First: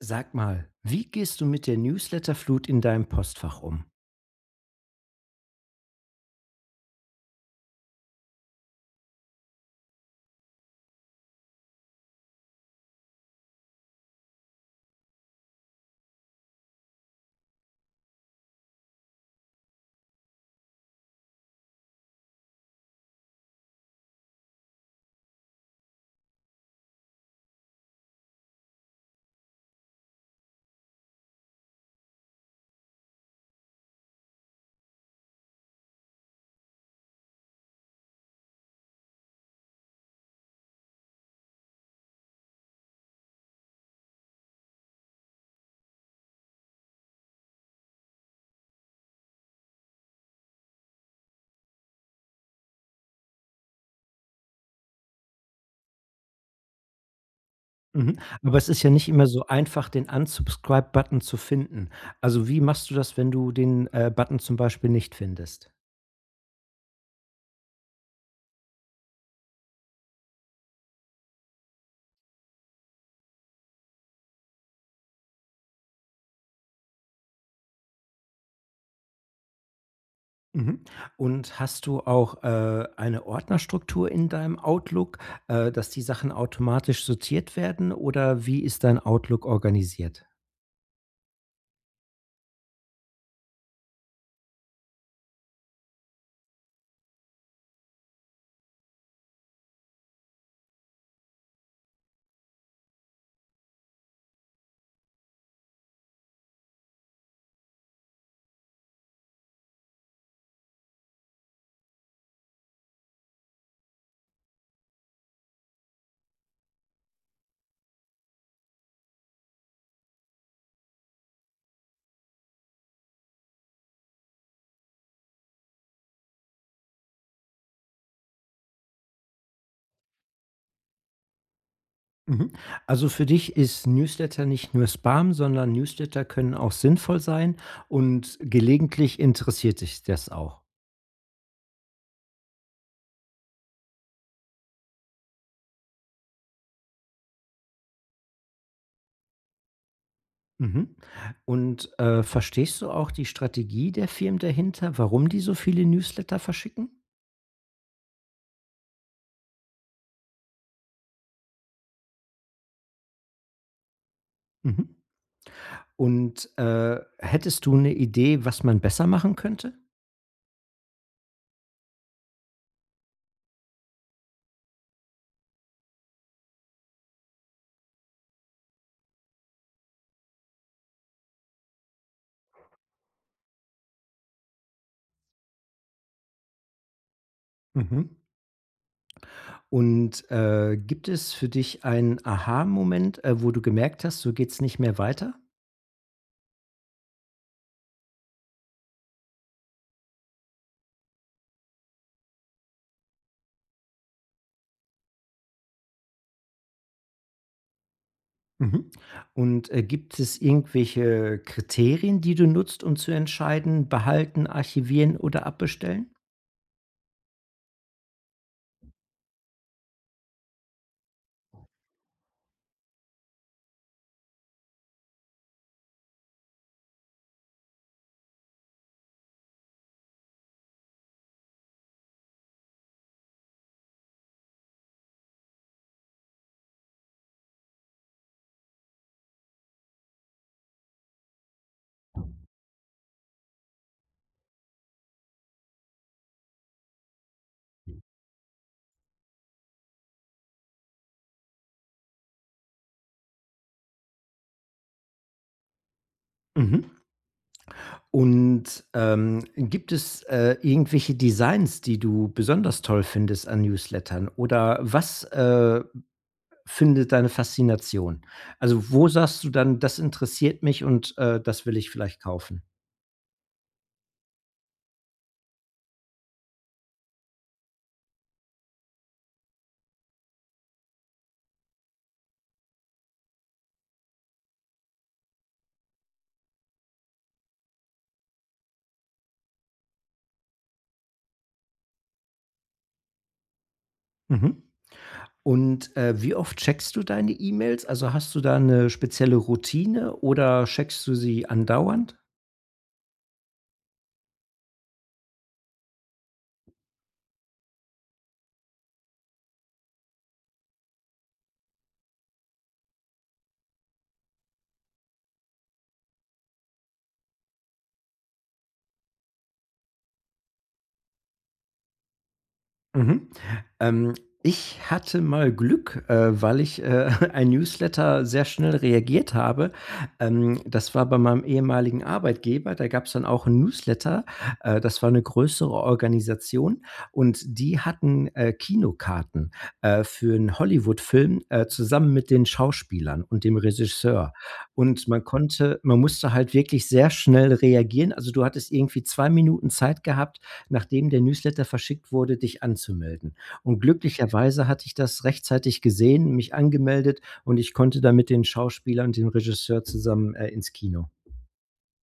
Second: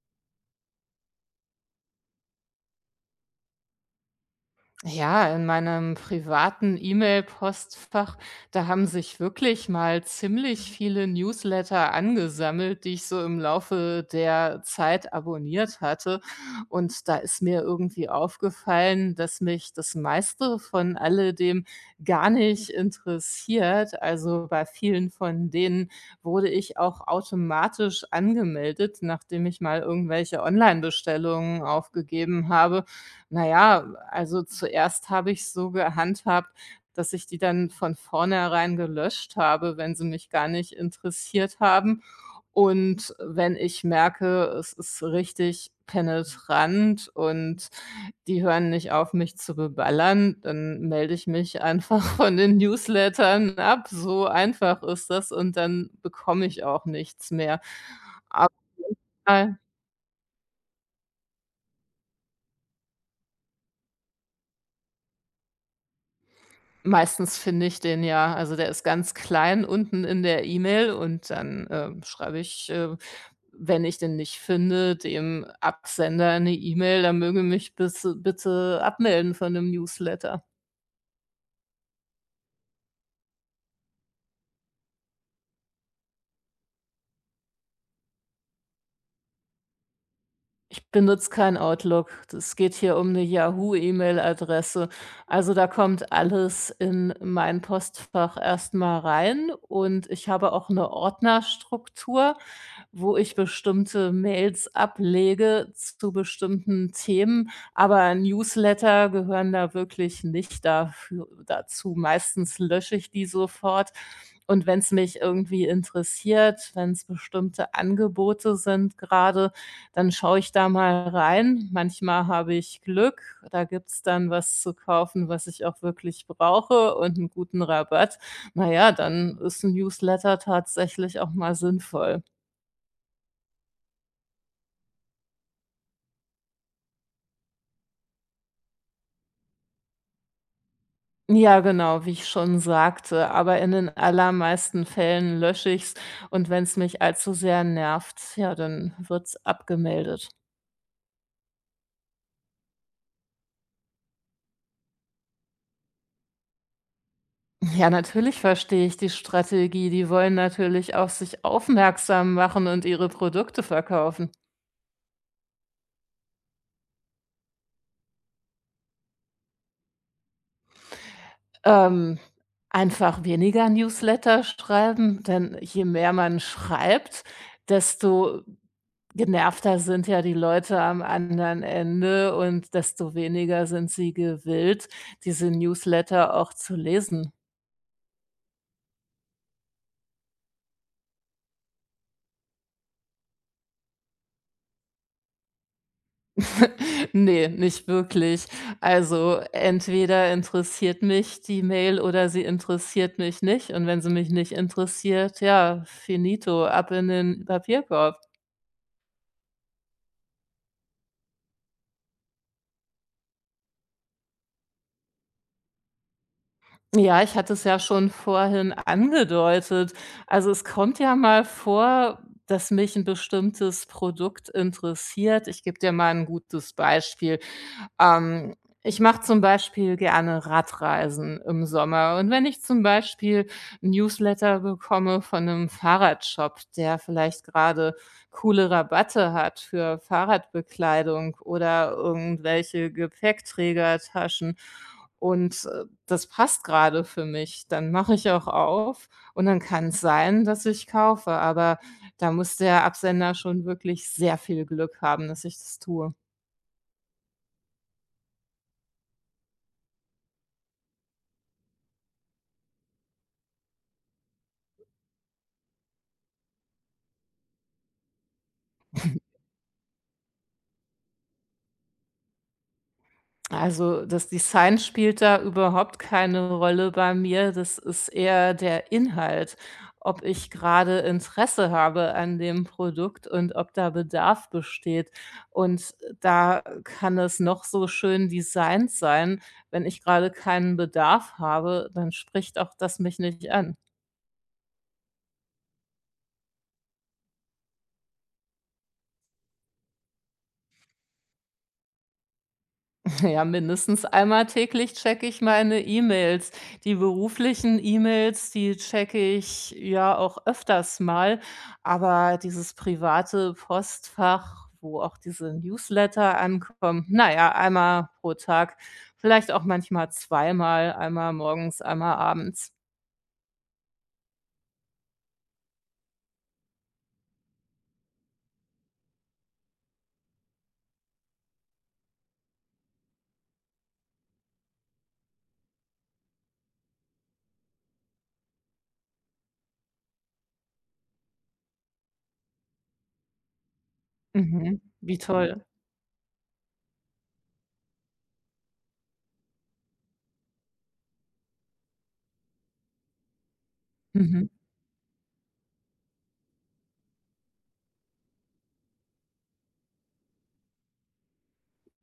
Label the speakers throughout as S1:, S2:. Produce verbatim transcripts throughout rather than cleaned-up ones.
S1: Sag mal, wie gehst du mit der Newsletterflut in deinem Postfach um?
S2: Ja, in meinem privaten E-Mail-Postfach, da haben sich wirklich mal ziemlich viele Newsletter angesammelt, die ich so im Laufe der Zeit abonniert hatte. Und da ist mir irgendwie aufgefallen, dass mich das meiste von alledem gar nicht interessiert. Also bei vielen von denen wurde ich auch automatisch angemeldet, nachdem ich mal irgendwelche Online-Bestellungen aufgegeben habe. Na ja, also zuerst habe ich so gehandhabt, dass ich die dann von vornherein gelöscht habe, wenn sie mich gar nicht interessiert haben. Und wenn ich merke, es ist richtig penetrant und die hören nicht auf, mich zu beballern, dann melde ich mich einfach von den Newslettern ab. So einfach ist das, und dann bekomme ich auch nichts mehr.
S1: Mhm. Aber es ist ja nicht immer so
S2: Aber
S1: einfach, den Unsubscribe-Button zu finden. Also wie machst du das, wenn du den, äh, Button zum Beispiel nicht findest?
S2: meistens finde ich den ja. Also, der ist ganz klein unten in der E-Mail, und dann, ähm, schreibe ich, äh, wenn ich den nicht finde, dem Absender eine E-Mail, er möge mich bis bitte abmelden von dem Newsletter.
S1: Mhm. Und hast du auch, äh, eine Ordnerstruktur in deinem Outlook, äh, dass die Sachen automatisch sortiert werden oder wie ist dein Outlook organisiert?
S2: Ich benutze kein Outlook. Es geht hier um eine Yahoo-E-Mail-Adresse. Also, da kommt alles in mein Postfach erstmal rein, und ich habe auch eine Ordnerstruktur, wo ich bestimmte Mails ablege zu bestimmten Themen, aber Newsletter gehören da wirklich nicht dafür dazu. Meistens lösche ich die sofort, und wenn es mich irgendwie interessiert, wenn es bestimmte Angebote sind gerade. Dann schaue ich da mal rein. Manchmal habe ich Glück, da gibt's dann was zu kaufen, was ich auch wirklich brauche, und einen guten Rabatt. Na ja, dann ist ein Newsletter tatsächlich auch mal sinnvoll.
S1: Mhm. Also für dich ist Newsletter nicht nur Spam, sondern Newsletter können auch sinnvoll sein und gelegentlich interessiert dich das auch.
S2: Ja, genau, wie ich schon sagte, aber in den allermeisten Fällen lösche ich's, und wenn's mich allzu sehr nervt, ja, dann wird's abgemeldet.
S1: Mhm. Und äh, verstehst du auch die Strategie der Firmen dahinter, warum die so viele Newsletter verschicken?
S2: Ja, natürlich verstehe ich die Strategie. Die wollen natürlich auf sich aufmerksam machen und ihre Produkte verkaufen.
S1: Mhm. Und äh, hättest du eine Idee, was man besser machen könnte?
S2: Ähm, Einfach weniger Newsletter schreiben, denn je mehr man schreibt, desto genervter sind ja die Leute am anderen Ende, und desto weniger sind sie gewillt, diese Newsletter auch zu lesen.
S1: Mhm. Und äh, gibt es für dich einen Aha-Moment, äh, wo du gemerkt hast, so geht es nicht mehr weiter?
S2: Ne, nicht wirklich. Also, entweder interessiert mich die Mail oder sie interessiert mich nicht, und wenn sie mich nicht interessiert, ja, finito, ab in den Papierkorb.
S1: Mhm. Und, äh, gibt es irgendwelche Kriterien, die du nutzt, um zu entscheiden: Behalten, archivieren oder abbestellen?
S2: Ja, ich hatte es ja schon vorhin angedeutet. Also, es kommt ja mal vor, dass mich ein bestimmtes Produkt interessiert. Ich gebe dir mal ein gutes Beispiel. Ähm, Ich mache zum Beispiel gerne Radreisen im Sommer. Und wenn ich zum Beispiel 'n Newsletter bekomme von einem Fahrradshop, der vielleicht gerade coole Rabatte hat für Fahrradbekleidung oder irgendwelche Gepäckträgertaschen und, äh, das passt gerade für mich, dann mache ich auch auf, und dann kann es sein, dass ich kaufe. Aber da muss der Absender schon wirklich sehr viel Glück haben, dass ich das tue.
S1: Mhm. Und, ähm, gibt es, äh, irgendwelche Designs, die du besonders toll findest an Newslettern? Oder was, äh, findet deine Faszination? Also, wo sagst du dann: „Das interessiert mich und, äh, das will ich vielleicht kaufen?“
S2: Also, das Design spielt da überhaupt keine Rolle bei mir. Das ist eher der Inhalt, ob ich gerade Interesse habe an dem Produkt und ob da Bedarf besteht. Und da kann es noch so schön designt sein. Wenn ich gerade keinen Bedarf habe, dann spricht auch das mich nicht an.
S1: Mhm. Und, äh, wie oft checkst du deine E-Mails? Also, hast du da eine spezielle Routine oder checkst du sie andauernd?
S2: Ja, mindestens einmal täglich checke ich meine E-Mails. Die beruflichen E-Mails, die checke ich ja auch öfters mal, aber dieses private Postfach, wo auch diese Newsletter ankommen, naja, einmal pro Tag, vielleicht auch manchmal zweimal, einmal morgens, einmal abends.
S1: Mhm. Ähm, ich hatte mal Glück, äh, weil ich, äh, ein Newsletter sehr schnell reagiert habe. Ähm, das war bei meinem ehemaligen Arbeitgeber, da gab es dann auch 'n Newsletter. Äh, das war eine größere Organisation und die hatten, äh, Kinokarten, äh, für 'n Hollywoodfilm, äh, zusammen mit den Schauspielern und dem Regisseur.
S2: Mhm.
S1: Und
S2: Wie
S1: man
S2: toll.
S1: konnte man musste halt wirklich sehr schnell reagieren. Also, du hattest irgendwie zwei Minuten Zeit gehabt, nachdem der Newsletter verschickt wurde, dich anzumelden. Und
S2: Mhm.
S1: glücklicherweise hatte ich das rechtzeitig gesehen, mich angemeldet und ich konnte dann mit den Schauspielern und dem Regisseur zusammen, äh, ins Kino.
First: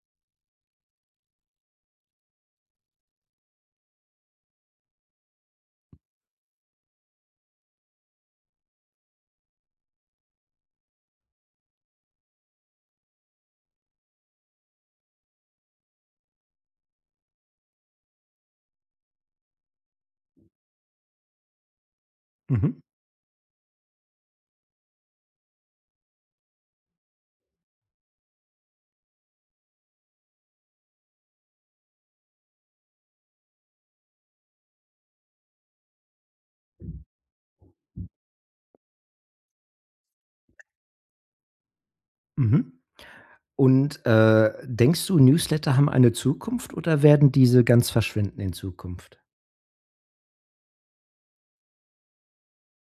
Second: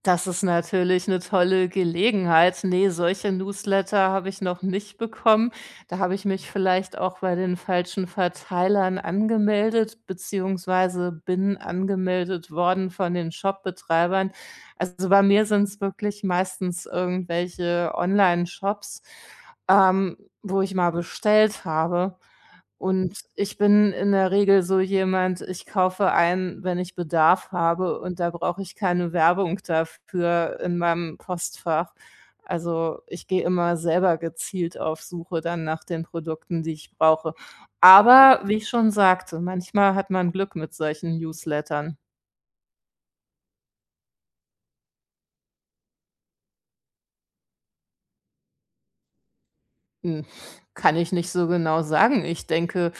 S2: Das ist natürlich eine tolle Gelegenheit. Ne, solche Newsletter habe ich noch nicht bekommen. Da habe ich mich vielleicht auch bei den falschen Verteilern angemeldet, beziehungsweise bin angemeldet worden von den Shopbetreibern. Also, bei mir sind es wirklich meistens irgendwelche Onlineshops, ähm, wo ich mal bestellt habe.
S1: Mhm,
S2: Und ich bin in der Regel so jemand, ich kaufe ein, wenn ich Bedarf habe, und da brauche ich keine Werbung dafür in meinem Postfach. Also, ich gehe immer selber gezielt auf Suche dann nach den Produkten, die ich brauche. Aber wie ich schon sagte, manchmal hat man Glück mit solchen Newslettern.
S1: mhm. Und, äh, denkst du, Newsletter haben eine Zukunft oder werden diese ganz verschwinden in Zukunft?
S2: Hm, kann ich nicht so genau sagen. Ich denke,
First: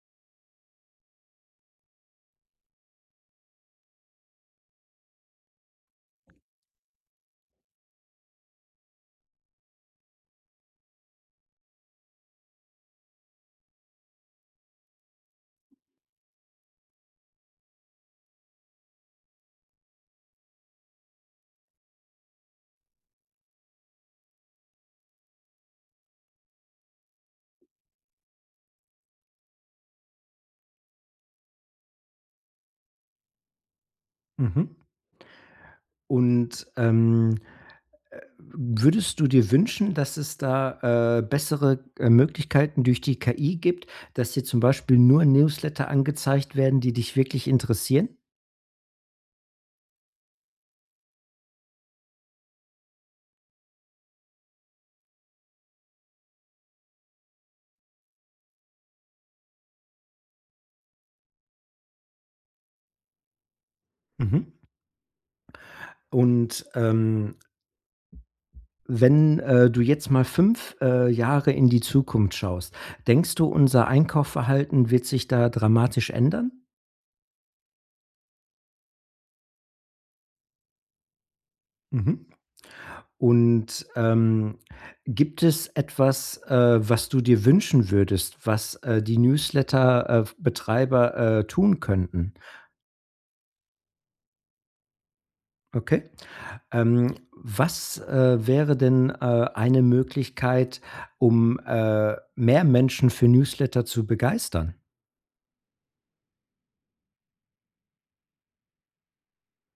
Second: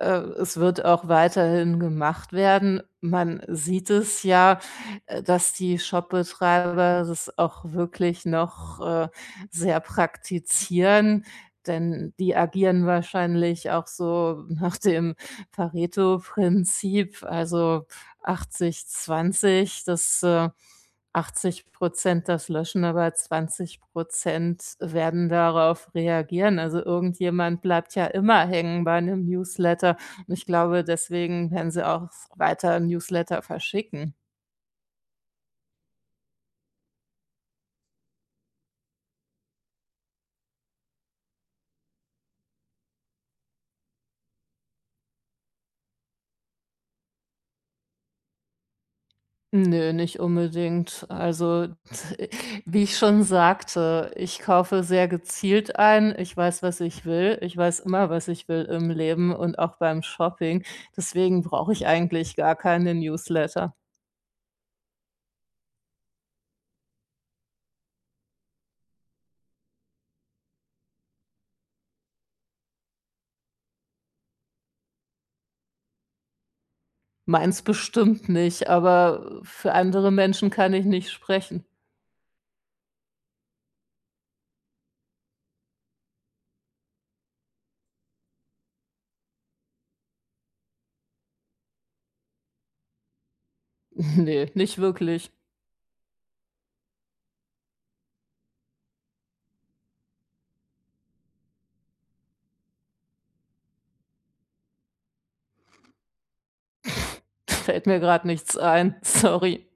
S2: Äh, es wird auch weiterhin gemacht werden. Man sieht es ja, äh, dass die Shopbetreiber das auch wirklich noch, äh, sehr praktizieren, denn die agieren wahrscheinlich auch so nach dem Pareto-Prinzip, also achtzig zwanzig. das, äh achtzig das löschen, aber zwanzig werden darauf reagieren. Also irgendjemand bleibt ja immer hängen bei einem Newsletter, und ich glaube, deswegen werden sie auch weiter Newsletter verschicken.
S1: Mhm. Und, ähm Äh, würdest du dir wünschen, dass es da, äh, bessere, äh, Möglichkeiten durch die K I gibt, dass dir zum Beispiel nur Newsletter angezeigt werden, die dich wirklich interessieren?
S2: Ne, nicht unbedingt. Also, t- wie ich schon sagte, ich kaufe sehr gezielt ein. Ich weiß, was ich will. Ich weiß immer, was ich will im Leben und auch beim Shopping. Deswegen brauche ich eigentlich gar keine Newsletter.
S1: Mhm. Und, ähm, wenn, äh, du jetzt mal fünf äh, Jahre in die Zukunft schaust, denkst du, unser Einkaufsverhalten wird sich da dramatisch ändern?
S2: Meins bestimmt nicht, aber für andere Menschen kann ich nicht sprechen.
S1: Mhm. Und, ähm, gibt es etwas, äh, was du dir wünschen würdest, was, äh, die Newsletter, äh, Betreiber, äh, tun könnten?
S2: Ne, nicht wirklich.
S1: Okay. Ähm, was, äh, wäre denn, äh, eine Möglichkeit, um, äh, mehr Menschen für Newsletter zu begeistern?
S2: Fällt mir gerade nichts ein. Sorry.